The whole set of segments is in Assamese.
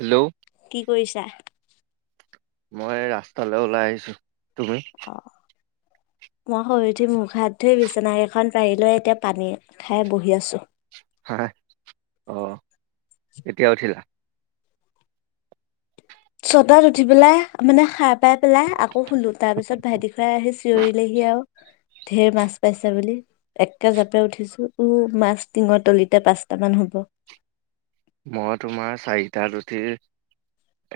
হেল্ল' কি কৰিছা মই ৰাস্তালৈ ওলাই আহিছো তুমি মই শুই উঠি মুখ হাত ধুই বিচনা কেইখন পাৰিলৈ এতিয়া পানী খাই বহি আছোঁ। হা অ এতিয়া উঠিলা? ছটাত উঠি পেলাই মানে খাই পাই পেলাই আকৌ শুলো তাৰপিছত ভাইটি কেইটাই আহি চিঞৰিলেহি আৰু উ ঢেৰ মাছ পাইছে বুলি একে জাপে উঠিছো মাছ টিঙৰ তলিতে পাঁচটা মান হ'ব। উ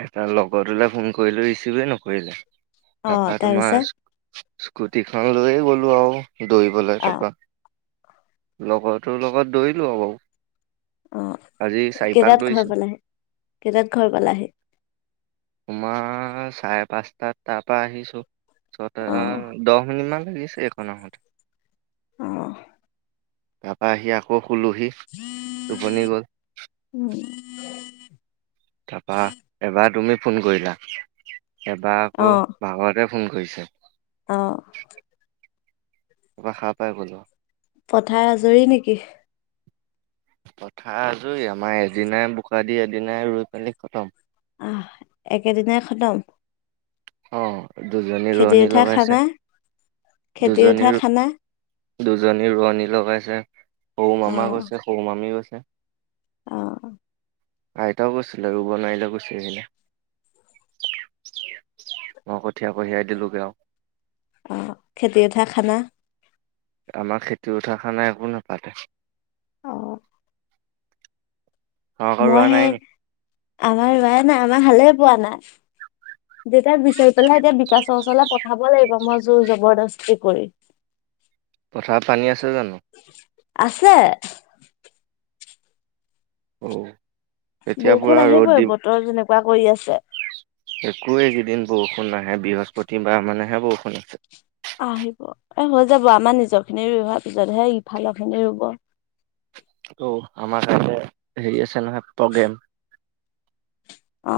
এটা লগতোলে ফোন কৰিলো ৰিচিভে নকৰিলে। অ তাৰাপা তোমাৰ তাৰপিছত স্কুটিখন লৈয়ে গ'লো আৰু। দৌৰিবলৈ অ তাৰপৰা লগৰটো লগত দৌৰিলো আৰু বাৰু আজি আহ চাৰি পাক কেইটাত ঘৰ দৌৰিছো পালাহে কেইটাত ঘৰ পালাহে পাঁচ চাৰে পাঁচটাত তাৰ পৰা আহিছো ছটা অ দহ মিনিট মান লাগিছে। একো নহয়তো আহ তাৰাপা আহি আকৌ শুলোহি টোপনি গল। উম তাৰাপা এবাৰ তুমি ফোন কৰিলা এবাৰ আকৌ ভাগৰতে। ফোন কৰিছে। অহ পুৰা হাৰ পাই গ'লো পথাৰ আজৰি নেকি? কথা আজৰি আমাৰ এদিনাই বোকা দি এদিনাই ৰুই মেলি খতম আহ একেদিনাই খতম অ দুজনী খেতি ৰোৱনী উঠা লগাইছে খানা খেতি উঠা দুজনীৰ। খানা দুজনী ৰোৱনী লগাইছে সৰু মামা গৈছে সৰু মামী গৈছে। অহ আইতাও কৈছিলে ৰুব নোৱাৰিলে গুচি আহিলে মই কঠীয়া কঢ়িয়াই দিলোগে আও অ খেতি উঠা খানা। আমাৰ খেতি উঠাৰ খানা একো নাপাতে। অ অ মই কৰোৱা সেই নাই নি আমাৰ ৰোৱৱাইে নাই আমাৰ হালে পোৱা নাই দেতাক বিচাৰি পেলাইহে এতিয়া বিকাশ চচলে পঠাব লাগিব মই জোৰ জবৰদস্তি কৰি পথাৰত পানী আছে জানো আছে। অ এতিয়া বৰষুণ পুৰা ৰ'দ আহিবই বতৰ যেনেকুৱা কৰি আছে একোৱ এইকেইদিন বৰষুণ নাহে বৃহস্পতিবাৰ মানেহে বৰষুণ আছে। আহিব এ হৈ যাব আমাৰ নিজৰ খিনি হোৱাৰ পিছতহে ইফালৰ খিনি ৰুব অ আমাৰ কাৰণে হেৰি আছে নহয় প্ৰগ্ৰেম অ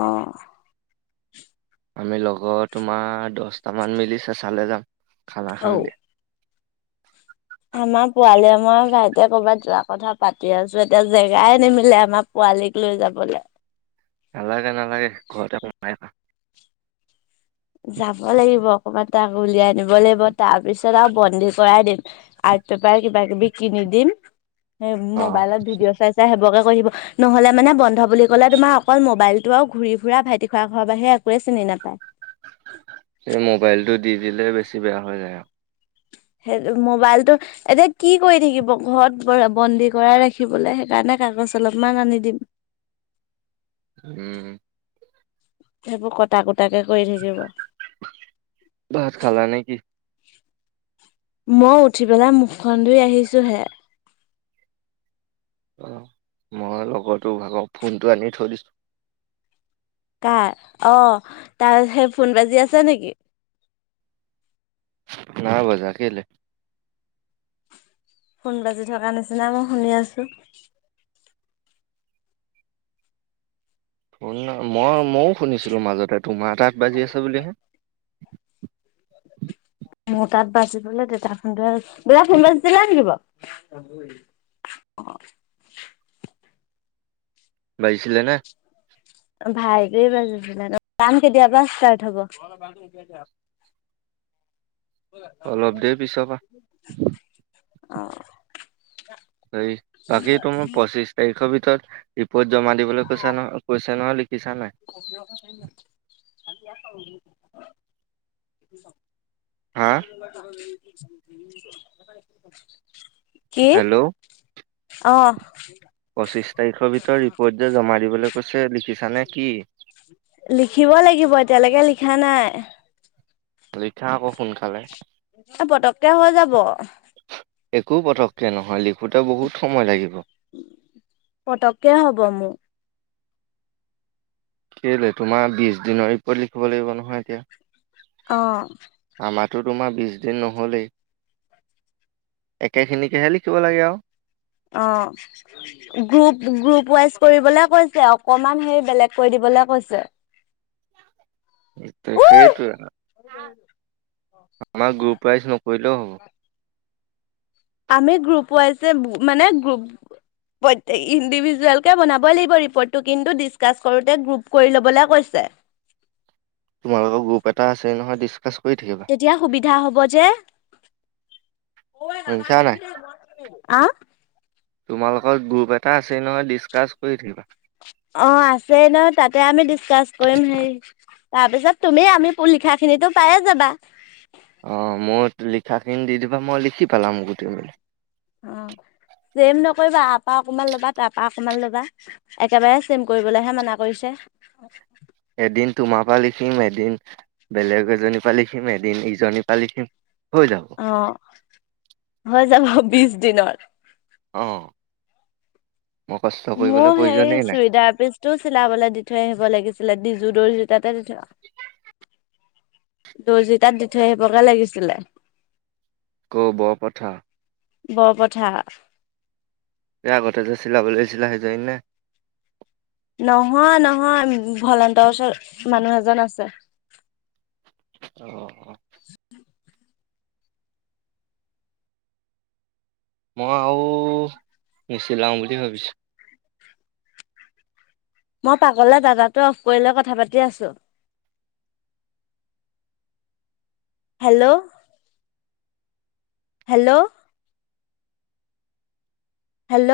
আমি লগৰ তোমাৰ দহটামান মিলি চচালে যাম খানা ঔ খামগে আমাৰ পোৱালিয় মই ভাইট কৰ'বাত যোৱা কথা পাতি আছো এতিয়া জেগাই নিমিলে আমাৰ প পালিক লৈ যাবলৈ। নালাগে নালাগে ঘৰতে সোমাই থাক যাব লাগিব অকবাত তাক উলিয়াই আনিব লাগিব তাৰ পিছত আৰু বন্দী কৰাই দিম পেপাৰ কিবা কিবি কিনি দিম অ মবাইলত ভিডিঅ চাই চাই সেইবোৰকে নহ'লে মানে বন্ধ বুলি ক'লে তোমাৰ অকল মোবাইলতটো আৰু ঘূৰি ফুৰা ভাইটি খুৰা ঘৰৰ বাহিৰে একোৱে চিনি নাপায় এই মোবাইলটো দি দিলে বেছি বেয়া হৈ যায় আৰু সেই মোবাইলতটো এতিয়া কি কৰি থাকিব ঘৰত বন্দী কৰাই ৰাখিবলৈ সেইকাৰণে কাগজ। পছ অলপমান আনি দিম উম সেইবোৰ কটা কুটাকে কৰি থাকিব ভাত খালা নে কি? মই উঠি পেলাই মুখখন ধুই আহিছো হে অ মই লগতো ভাগৰ ফোনটো আনি থৈ দিছোঁ। কাৰ অ তাৰ সেই ফোন বাজি আছে নেকি? নাই বজা কেলে। ফোন বাজি থকা নিচিনা মই শুনি আছো। শ মই ময়ো শুনিছিলোঁ মাজতে তোমাৰতাত বাজি আছে বুলিহে। মোৰ তাত বাজিবলে দেতা ফোনটো হে দেতা ফোনবাজি ছিলে নেকি বাও। অ বাজিছিলে নে? ভাইট বাজিছিল এক্সাম কেতিয়াবা ষ্টাৰ্ট হব। [unintelligible] অলপ দেৰি পিছৰ পৰা অহ বাকী তোৰ পঁচিশ তাৰিখৰ ভিতৰত জমা দিবলৈ কৈছ ন কৈছে ন ল [unintelligible] হা [unintelligible] হেল্ল' অ পঁচিশ তাৰিখৰ ভিতৰত ৰিপৰ্ট যে জমা দিবলৈ কৈছে লিখিছানে কি লিখিব লাগিব এতিয়ালৈকে লিখা নাই লিখা আকৌ সোনকালে। পতককে হৈ যাব। একো পতককে নহয় লিখোতে বহুত সময় লাগিব। পতককে হব মোৰ কেলৈ তোমাৰ বিশ দিনৰ ৰিপৰ্ট লিখিব লাগিব নহয় এতিয়া। অ আমাৰটো তোমাৰ বিশ দিন নহ'লেই। একেখিনিকেহে লিখিব লাগে আৰু। অ গ্ৰুপ গ্ৰুপ ৱাইজ কৰিবলে কৈছে অকণমান হেৰি বেলেগ কৈ দিব। বলে কৈছে। ত সেইটোৱে ন আমাৰ গ্ৰুপ প্ৰাইজ নকৰিলেও হ'ব আমি গ্ৰুপ ৱাইজ মানে গ্ৰুপ। প্ৰত্যেক ইণ্ডিভিজুৱেলকে বনাবই লাগিব ৰিপ'ৰ্টটো কিন্তু ডিছকাছ কৰোতে গ্ৰুপ কৰি ল'বলৈ কৈছে তোমালোকৰ গ্ৰুপ এটা আছে নহয় ডিচকাচ কৰি থাকিবা তেতিয়া সুবিধা হব যে। শুনিছা নাই? আহ তোমালোকৰ গ্ৰুপ এটা আছেই নহয় ডিচকাছ কৰি থাকিবা অ আছেই ন তাতে আমি ডিচকাচ কৰিম হেই তাৰ পিছত তুমি আমি লিখা খিনিটো পায়ে যাবা অ মোৰ লিখাখিনি দি দিবা মই লিখি পেলাম গোটেই মি অ ছেম নকৰিবা আপা অকমান ল'বা তাৰ পৰা অকমান ল'বা একেবাৰে চেম কৰিবলেহে মান কৰিছে [unintelligible] এদিন তোমাৰ পৰা লিখিম এদিন বেলেগ এজনীৰ পৰা লিখিম এদিন ইজনীৰ পৰা লিখিম। হৈ যাব। অ হৈ যাবা বিছ দিনৰ। আহঁ মোৰ হে চুৰিদাৰ পিচটোও চিলাবলৈ দি থৈ আহিব লাগিছিলে ডিজু দৰ্জী তাতে। দৰ্জিতাত দি থৈ আহিবগে লাগিছিলে। কৰ বৰপথাৰ। বৰপথাৰ এই আগতে যে চিলাব দিছিলা সেইজনি নে নহয় নহয় ভলন্তৰ ওচৰত মানুহ এজন আছে। আহ অ মই আৰু নিছিলাও বুলি ভাবিছো মই পাগলে দাদাটো অফ কৰি লৈ কথা পাতি আছো। Hello hello hello